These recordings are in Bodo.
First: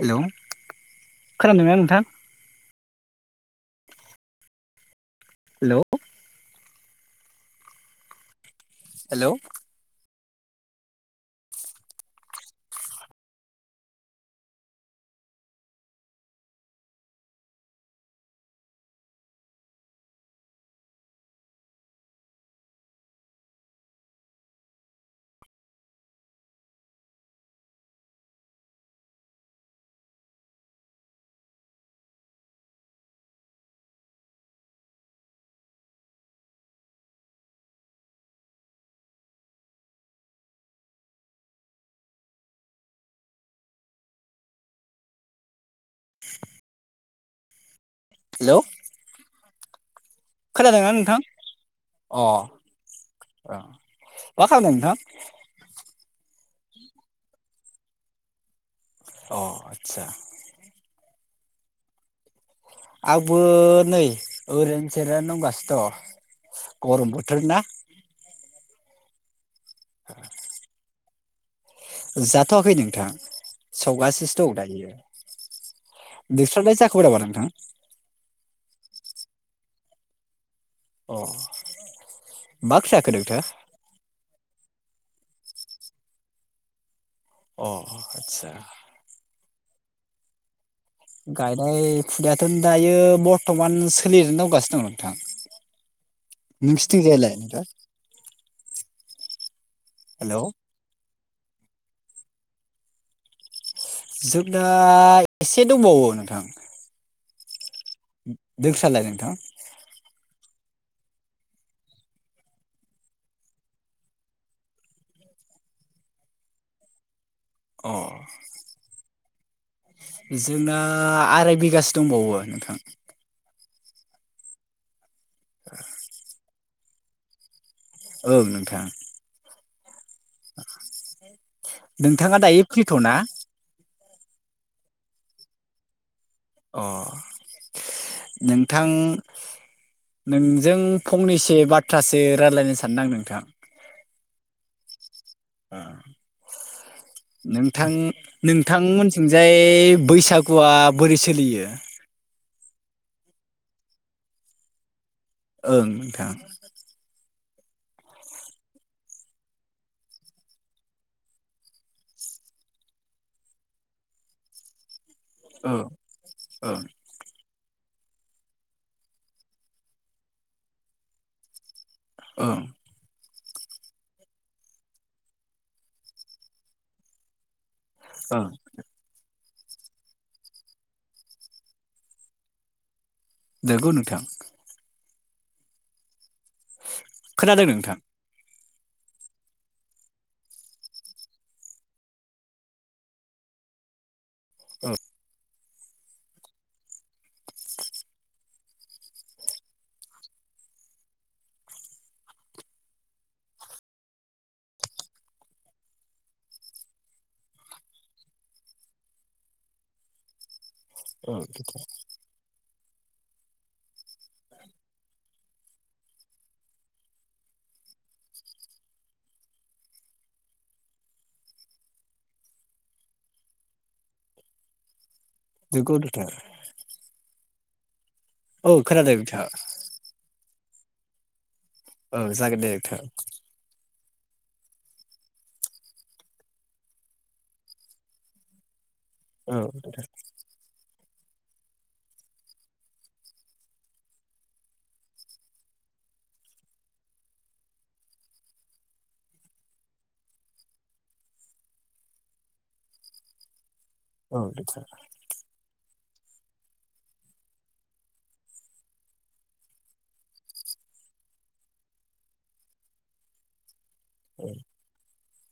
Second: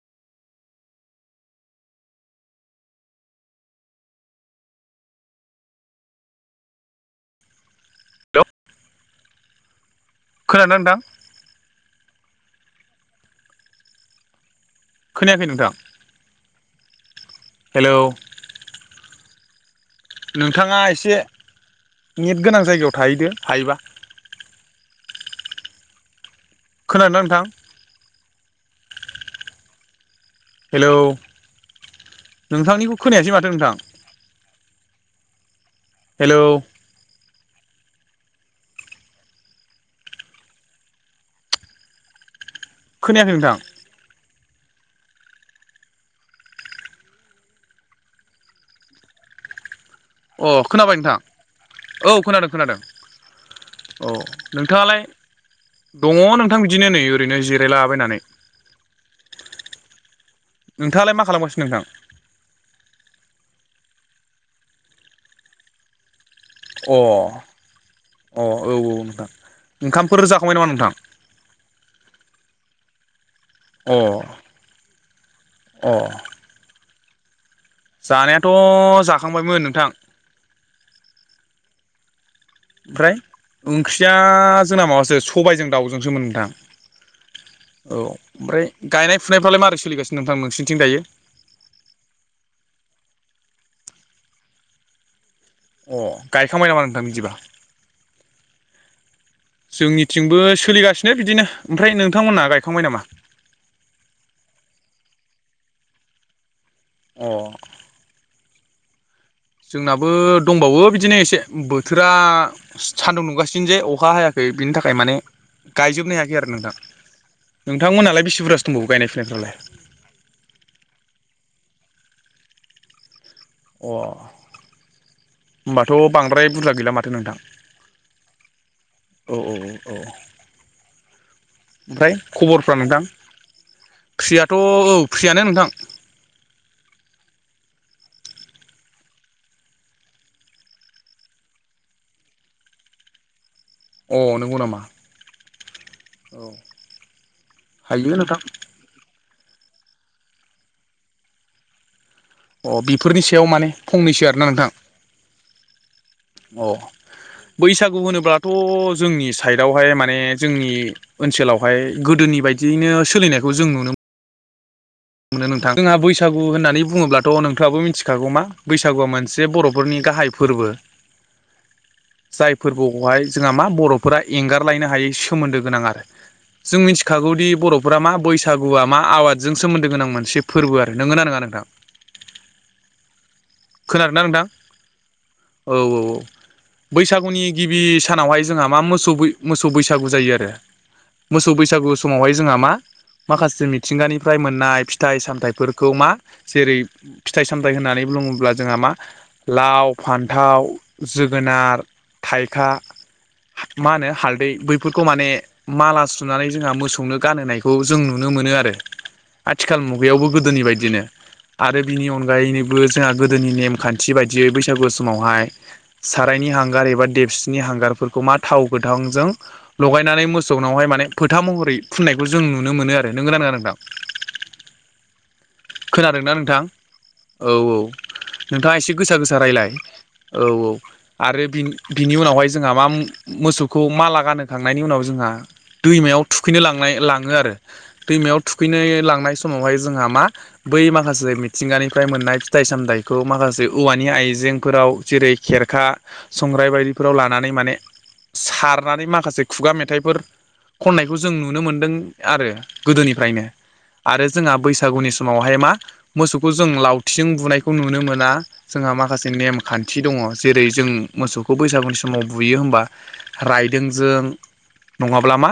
हेलौ खोनादों ना नोंथां? हेलौ। हेलौ। खोनादों ना नोंथां? खोनायाखै नोंथां हेलौ। नोंथाङा एसे नेट गोनां जायगायाव थाहैदो हायोबा। खोनादों ना नोंथां? हेलौ नोंथांनिखौ खोनायासै माथो नोंथां। हेलौ। खोनायाखै नोंथां। हेलौ। अ खोनाबाय नोंथां। औ अ खोनादों खोनादों अ औ मा खालामदों नोंथां? नोंथाङालाय दङ नोंथां बिदिनो नै ओरैनो जिरायलाबायनानै। अ आचसा। नोंथाङालाय मा खालामगासिनो नोंथां? आंबो नै ओरैनो जिरायनानै दंगासिनो दं। अ गरम बोथोर ना। अ औ औ नोंथां ओंखामफोर जाखांबाय नामा नोंथां? जाथ'वाखै नोंथां। अ संगासिनो दं दायो अ नोंस्राालाय जाखांबाय नामा नोंथां? जानायाथ' जाखांबायमोन नोंथां। अ। मा ओंख्रि जाखो ओमफ्राय नोंथां? ओंख्रिया जोंना माबासो सबायजों दाउजोंसोमोन नोंथां औ अ आदसा ओमफ्राय गायनाय फुना फुनायफ्रालाय मारै सोलिगासिनो नोंथां नोंसिन गायनाय फुनायाथ' दायो बर्थ'मान सोलिनानै दंगासिनो दं अ नोंथां। गायखांबाय नामा नोंथां नोंसिथिं जाय बिदिबा लाय? जोंनिथिंबो सोलिगासिनो बिदिनो ओमफ्राय नोंथांमोनहा गायखांबाय नामा? जोंना एसे दंबावो नोंथां। अ। नोंसालाय नोंथां। जोंनाबो दंबावो बिदिनो एसे बोथोरा सान्दुं दुंगासिनो जे अखा हायाख बिब्दिनि थाखाय माने गायजोबनो हायाखै आरो नोंथां। अ नोंथांमोनहालाय बेसे बुरजासो दंबावो गायनाय फुनायफ्रालाय जोंना आराय बिगासो दंबावो नोंथां। अ होमबाथ' बांद्राय बुरजा गैला माथो नोंथां। ओं नोंथां। औ औ औ औ ओमफ्राय नोंथाङा दायो खबरफ्रा फ्रिथ' नोंथां। ना फ्रियाथ' औ फ्रियानो नोंथां। अ नोंथां। नोंजों फंनैसो बाथ्रासो रायजलायनो सानदों आं नोंथां। अ नंगौ नामा? औ नोंथां नोंथां मोन थिंजाय बैसागुआ बोरै सोलियो। अ बेफोरनि सायाव माने फंनैसो आरोना नोंथां। ओं नोंथां। अ बैसागु होनोब्लाथ' जोंनि साइडआवहाय माने जोंनि ओनसोलावहाय गोदोनि बायद बिदियैनो सोलिनायखौ जों नुनो मोनो नोंथां ओं जोंहा बैसागु ओं होननानै बुङोब्लाथ' नोंथ थाङाबो मिथिखागौ मा बैसागुआ मोनसे बर'फोरनि गाहाय फोरबो। जाय ओं फोरबोखौहाय जोंहा मा बर'फोरा एंगारलायनो हायै सोमोन्दो गोनां आरो जों मिथिखागौदि बर' फोरा मा ओं बैसागुआ मा आबादजों सोमोन दो गोनां मोनसे फोरबो आरो नोंगोना नङा नोंथां? नोंगौ नोंथां औ औ औ बैसागुनि खोनादों गिबि नोंथां सानावहाय जोंहा मा मोसौ बै मोसौ बैसागु जायो आरो मोसौ बैसागु समावहाय जोंहा मा माखासे मिथिंगानि फ्राय मोननाय औ फिथाइ सामथाइफोरखौ मा जेरै- फिथाइ सामथाइ होननानै बुङोब्ला जोंहा मा लाव फान्थाव जोगोनार थाइखा मा होनो हालदै बैफोरखौ माने माला सुनानै जोंहा मोसौनो गानहोनायखौ जों नुनो मोनो आरो आथिखाल मुगायावबो गोदोनि बायदिनो औ आरो बिनि अनगायैनोबो जोंहा गोदोनि नेम खान्थि बायदियै बैसागु समावहाय सारायनि हांगार एबा देबसिनि हांगारफोरखौ मा थाव गोथां जों लगायनानै मोसौनावहाय मान फोथा महरै फुननायखौ जों नुनो मोनो आरो। नोंगोना नोंथां [inaudible] खोनादोंना नोंथां औ औ औ नोंथाङा एसे खोनादों गोसा गोसा नोंथां रायलाय औ औ आरो बि बिनि औ उनावहाय जागोन दे जोंहा मा नोंथां मोसौखौ माला गानहोखांनायनि उनाव जोंहा दैमायाव थुखैनो लांनाय लाङो आरो दैमायाव थुखैनो लां नाय औ समावहाय जोंहा मा बै माखासे मिथिंगानिफ्राय मोननाय फिथाइ सामथाइ खौ माखासे औवानि आइजेंफोराव जेरै- खेरखा संग्राय बायदिफोराव लानानै माने सारनानै माखासे खुगा मेथाइफोर खननायखौ जों नुनो मोनदों आरो गोदोनिफ्रायनो आरो औ जोंहा नोंथां बैसागुनि समावहाय मा मोसौखौ जों लावथिजों बुनाय खौ नुनो मोना जोंहा माखासे नेम खान्थि दङ जेरै- जों मोसौखौ बैसागुनि समाव बुयो होनबा रायदों जों नङा ब्ला मा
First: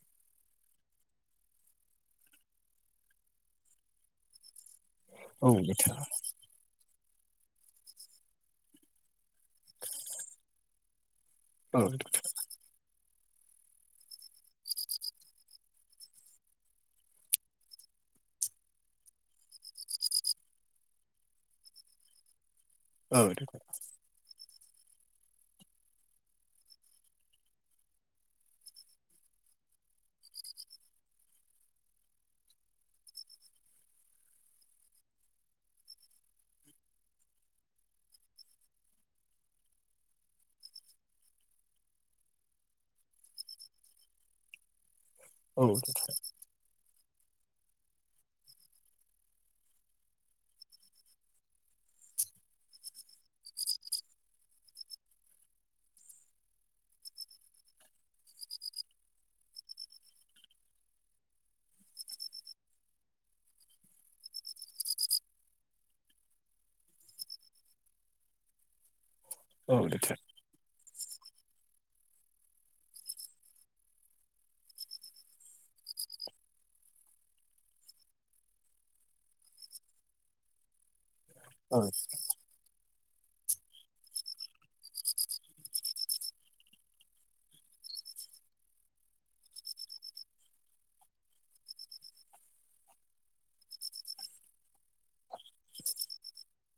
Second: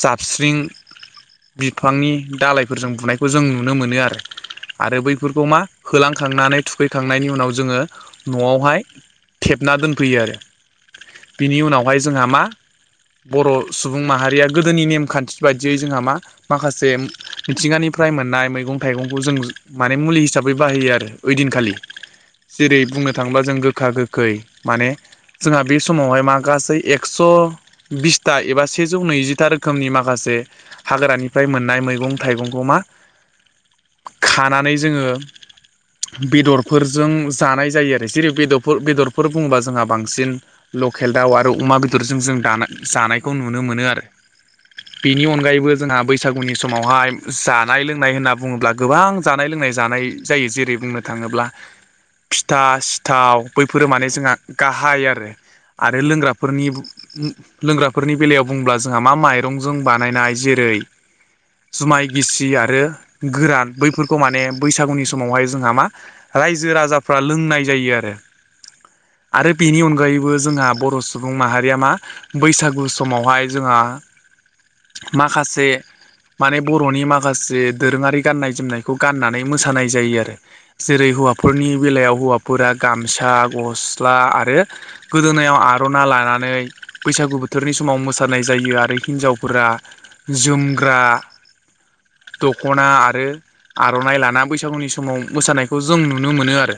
जाबस्रिं बिफांनि दालायफोरजों बुनायखौ जों नुनो मोनो आरो आरो औ बैफोरखौ नोंथां औ नोंथां। औ मा होलांखांनानै थुखैखांनायनि उनाव जोङो न'आवहाय थेबना दोनफैयो आरो बिनि उनावहाय नोंथां जोंहा मा बर' सुबुं माहारिया गोदोनि नेमखान्थि बायदियै जोंहा मा माखासे मिथिंगानिफ्राय मोननाय मैगं थायगंखौ जों माने मुलि हिसाब बै बाहायो आरो ओइदिनखालि जेरै- बुंनो थाङोबा जों गोखा गोखै माने जोंहा बे समावहाय मा गासै एक्स' बिसथा एबा सेजौ नैजिथा रो खोमनि माखासे हाग्रानिफ्राय मोननाय मैगं थाइगंखौ मा [inaudible] खानानै जोङो [inaudible] बेदरफोरजों जानाय जायो आरो जेरै- बेदरफोर बेदरफोर बुङोबा जोंहा बांसिन ल केल दाव आरो अमा बेदरजों जों दानाय जानायखौ नुनो मोनो आरो। [inaudible] बेनि अनगायैबो जोंहा बैसागुनि समावहाय जानाय लोंनाय होनना बुङोब्ला गोबां जानाय लोंनाय जानाय जायो जेरै- बुंनो थाङोब्ला फिथा सिथाव बैफोरो माने जोंहा गाहाय आरो आरो लोंग्राफोरनि लोंग्राफोरनि बेलायाव बुंब्ला जोंहा मा माइरंजों बानायनाय जेरै- जुमाय गिसि आरो गोरान बैफोरखौ माने बैसागुनि समावहाय जोंहा मा रायजो राजाफ्रा लोंनाय जायो आरो आरो औ बेनि नोंथां अनगायैबो जोंहा बर' सुबुं माहारिया मा बैसागु समावहाय जोंहा माखासे माने बर'नि माखासे दोरोङारि गाननाय जोमनायखौ गाननानै मोसानाय जायो आरो जेरै हौवाफोरनि औ बेलायाव हौफोरा ग ओ गस्ला आरो गोदोनायाव आर'ना लानानै बैसागु बोथोरनि समाव मोसानाय मोसानाय जायो आरो हिन्जावफोरा जोमग्रा [unintelligible] [inaudible] दख'ना आरो आर'नाइ लाना बैस बैसागुनि समाव मोसानायखौ जों नुनो मोनो आरो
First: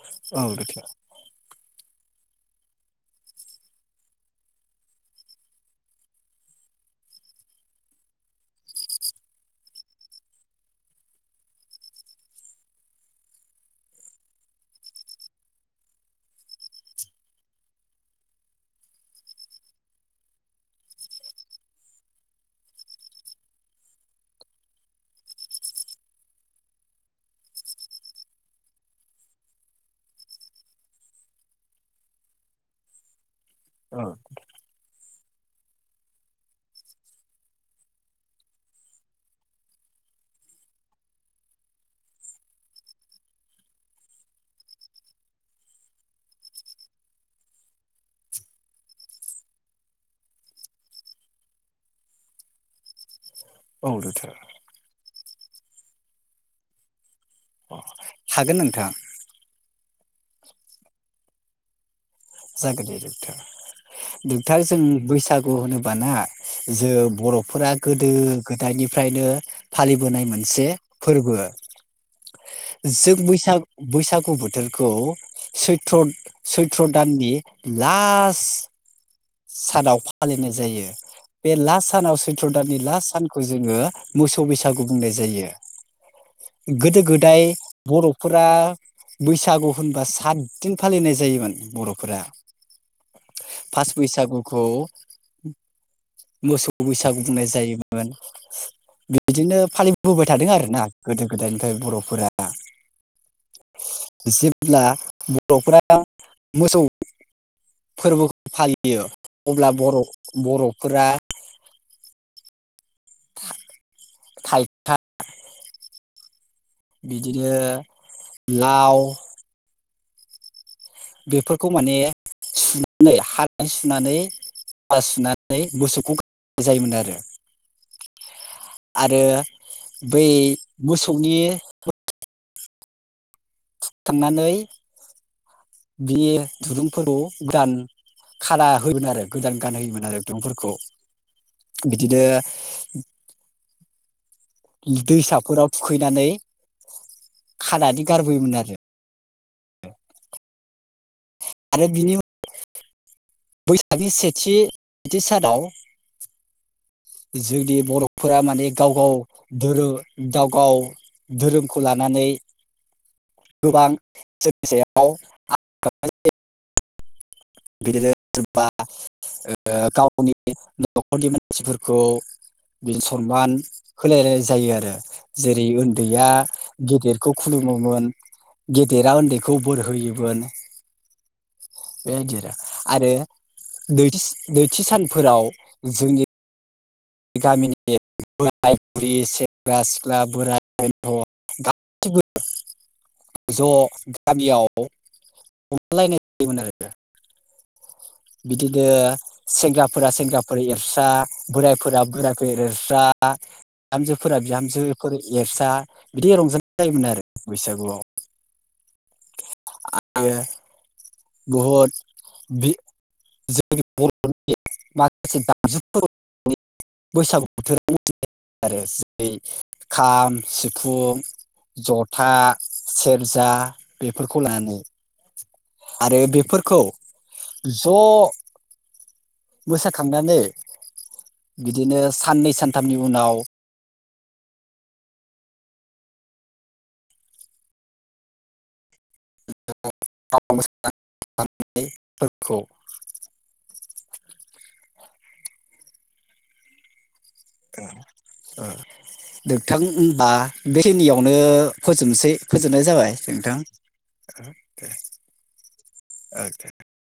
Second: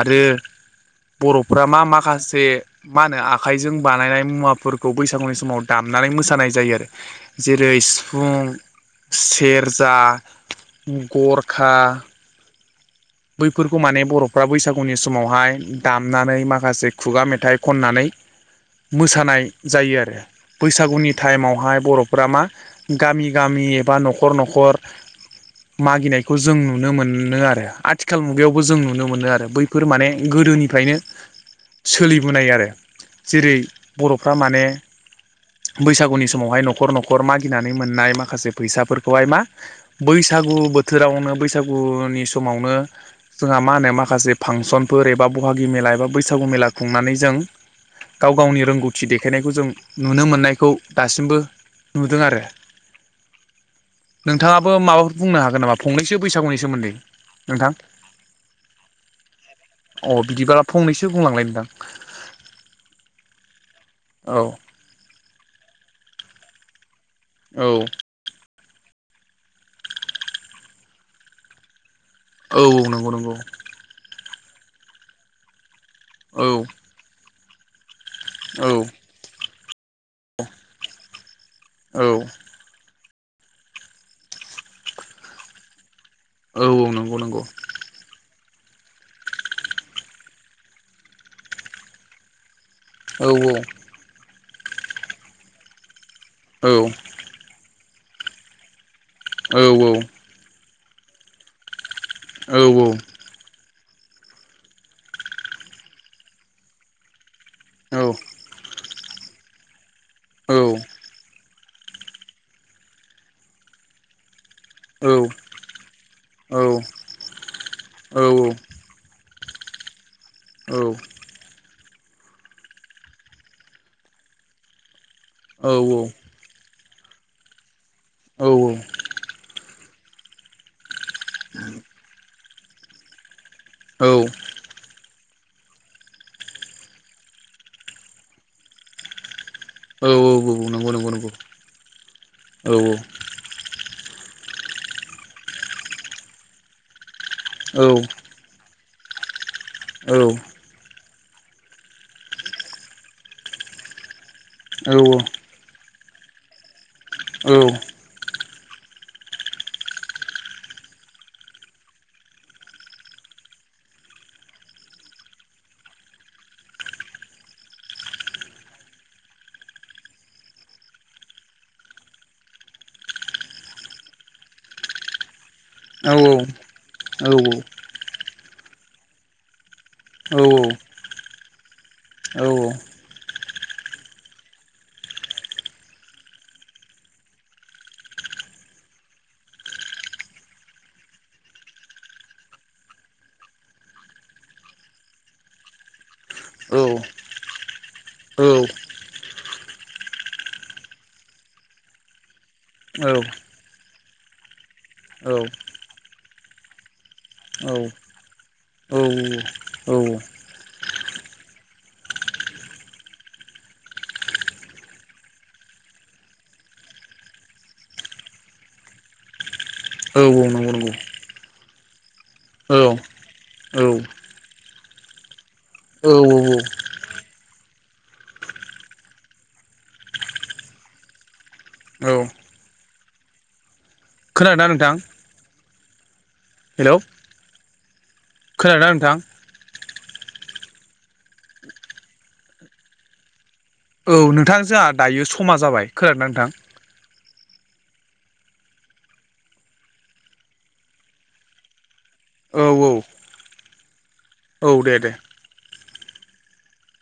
आरो औ दोगथार बर'फ्रा मा माखासे मा होनो आखाइजों बानायनाय मुवाफोरखौ बैसागुनि समाव दामनानै मोसानाय जायो आरो जेरै सिफुं सेरजा गर खा [unintelligible] [inaudible] बैफोरखौ माने बर'फ्रा बैसागुनि समावहाय दामनानै माखासे खुगा मेथाइ खननानै मोसानाय जायो आरो बैसागुनि टाइमावहाय बर'फ्रा मा गामि गामि बा नखर नखर मागिनाय खौ जों नुनो मोनो आरो आथिखाल मुगायावबो जों नुनो मोनो आरो बैफोर माने गोदोनिफ्रायनो सोलिबोनाय आरो जेरै औ बर'फ्रा माने [unintelligible] [inaudible] बैसागुनि समावहाय न'खर न'खर मागिनानै मोननाय माखासे फैसाफोरखौहाय मा बैसागु बो बोथोरावनो बैसागुनि समावनो जोंहा मा होनो माखासे फांसनफोर एबा बहागि मेला एबा बैसागु मेला खुंनानै जों गाव गावनि रोंगौथि देखायनायखौ जों नुनो मोननायखौ दासिमबो नुदों आरो [unintelligible] [inaudible] दोगथार नोंथाङाबो माबाफोर बुंनो हागोन नामा फंनैसो बैसागुनि सोमोन्दै नोंथां हागोन नोंथां अ बिदिबा फंनैसो बुंलांलाय नोंथां जागोन दे नोंथां औ नोंथां जों बैसागु होनोबाना जों औ बर'फोरा गोदो गोदायनिफ्रायनो फालिबोनाय मोनसे फोरबो औ नंगौ जों नंगौ बैसागु बैसागु बोथोरखौ सैथ्र औ सैथ्र बे लास्ट औ सानाव फालिनाय जायो बे लास्ट सानाव औ सैत्र दाननि लास्ट सानखौ जोङो मोसौ बैसागु बुंनाय जायो औ नंगौ औ नंगौ औ गोदो गोदाय बर'फोर फोरा बैसागु होनबा सातदिन फालिनाय जायोमोन बर'फोरा औ फार्स्ट बैसागुखौ मोसौ बैसागु बुंनाय जायोमोन बिदिनो फालिबोबाय थादों आर ना गोदो गोदायनिफ्राय बर' औ जेब्ला बर'फोरा मोसौ फोरबोखौ फालियो अब्ला बर' बर'फोरा थाय औ बिदिनो लाव औ बेफोरखौ माने सुनानै हानानै सुनानै हा सुनानै मोसौखौ गनाय जायोमोन आरो आरो बै मोसौनि [unintelligible] थांनानै बे दुरुंफोरखौ गोदान खाना होगोन आरो। गोदान गानहोयोमोन आरो दंफोरखौ नंगौ नंगौ औ बिदिनो औ दैसाफोराव थुखैनानै औ खानानै गारबोयोमोन आरो [unintelligible] औ आरो बिनि उन बैसागि सेथि थि सानाव जोंनि बर'फोरा माने गाव गाव धोरो गाव गाव धोरोमखौ लानानै गोबां [unintelligible] बिदिनो [unintelligible] ओ गावनि न'खरनि मानसिफोरखौ बि सनमान होलायनाय जायो आरो जेरै उन्दैया गेदिर खौ खुलुमोमोन गेदेरा उन्दैखौ बोर होयोमोन बे आदि आरो दैथि दैथि सानफोराव जोंनि गामिनि बोराय बुरि सेंग्रा सिख्ला बोरायथ गाससिबो ज' गामियाव हमलायनाय जायोमोन आरो बिदिनो सेंग्राफोरा सेंग्राफोरा एरस्रा बोरायफोरा बोरायफोर एरस्रा आ बिहामजोफोरा बिहामजोफोर एफसा बिदि रंजानाय जायोमोन आरो बैसागुआव औ औ [inaudible] बहद बि [unintelligible] बैसागु बोथोरनि [unintelligible] आरो जेरै खाम सिफुं जथा सेरजा बेफोरखौ लानानै आरो बेफोरखौ ज' मोसाखांनानै बिदिनो साननै सानथामनि उनाव खोनादोंना नोंथां [inaudible] हेलौ खोनादों नोंथां? [unintelligible] औ नोंथां जोंहा दायो समा जाबाय। खोनादों नोंथां? [unintelligible] दोंथां होनबा बेखिनियावनो फोजोबसै औ फोजोबनाय जाबाय औ नोंथां औ दे दे [unintelligible] [unintelligible]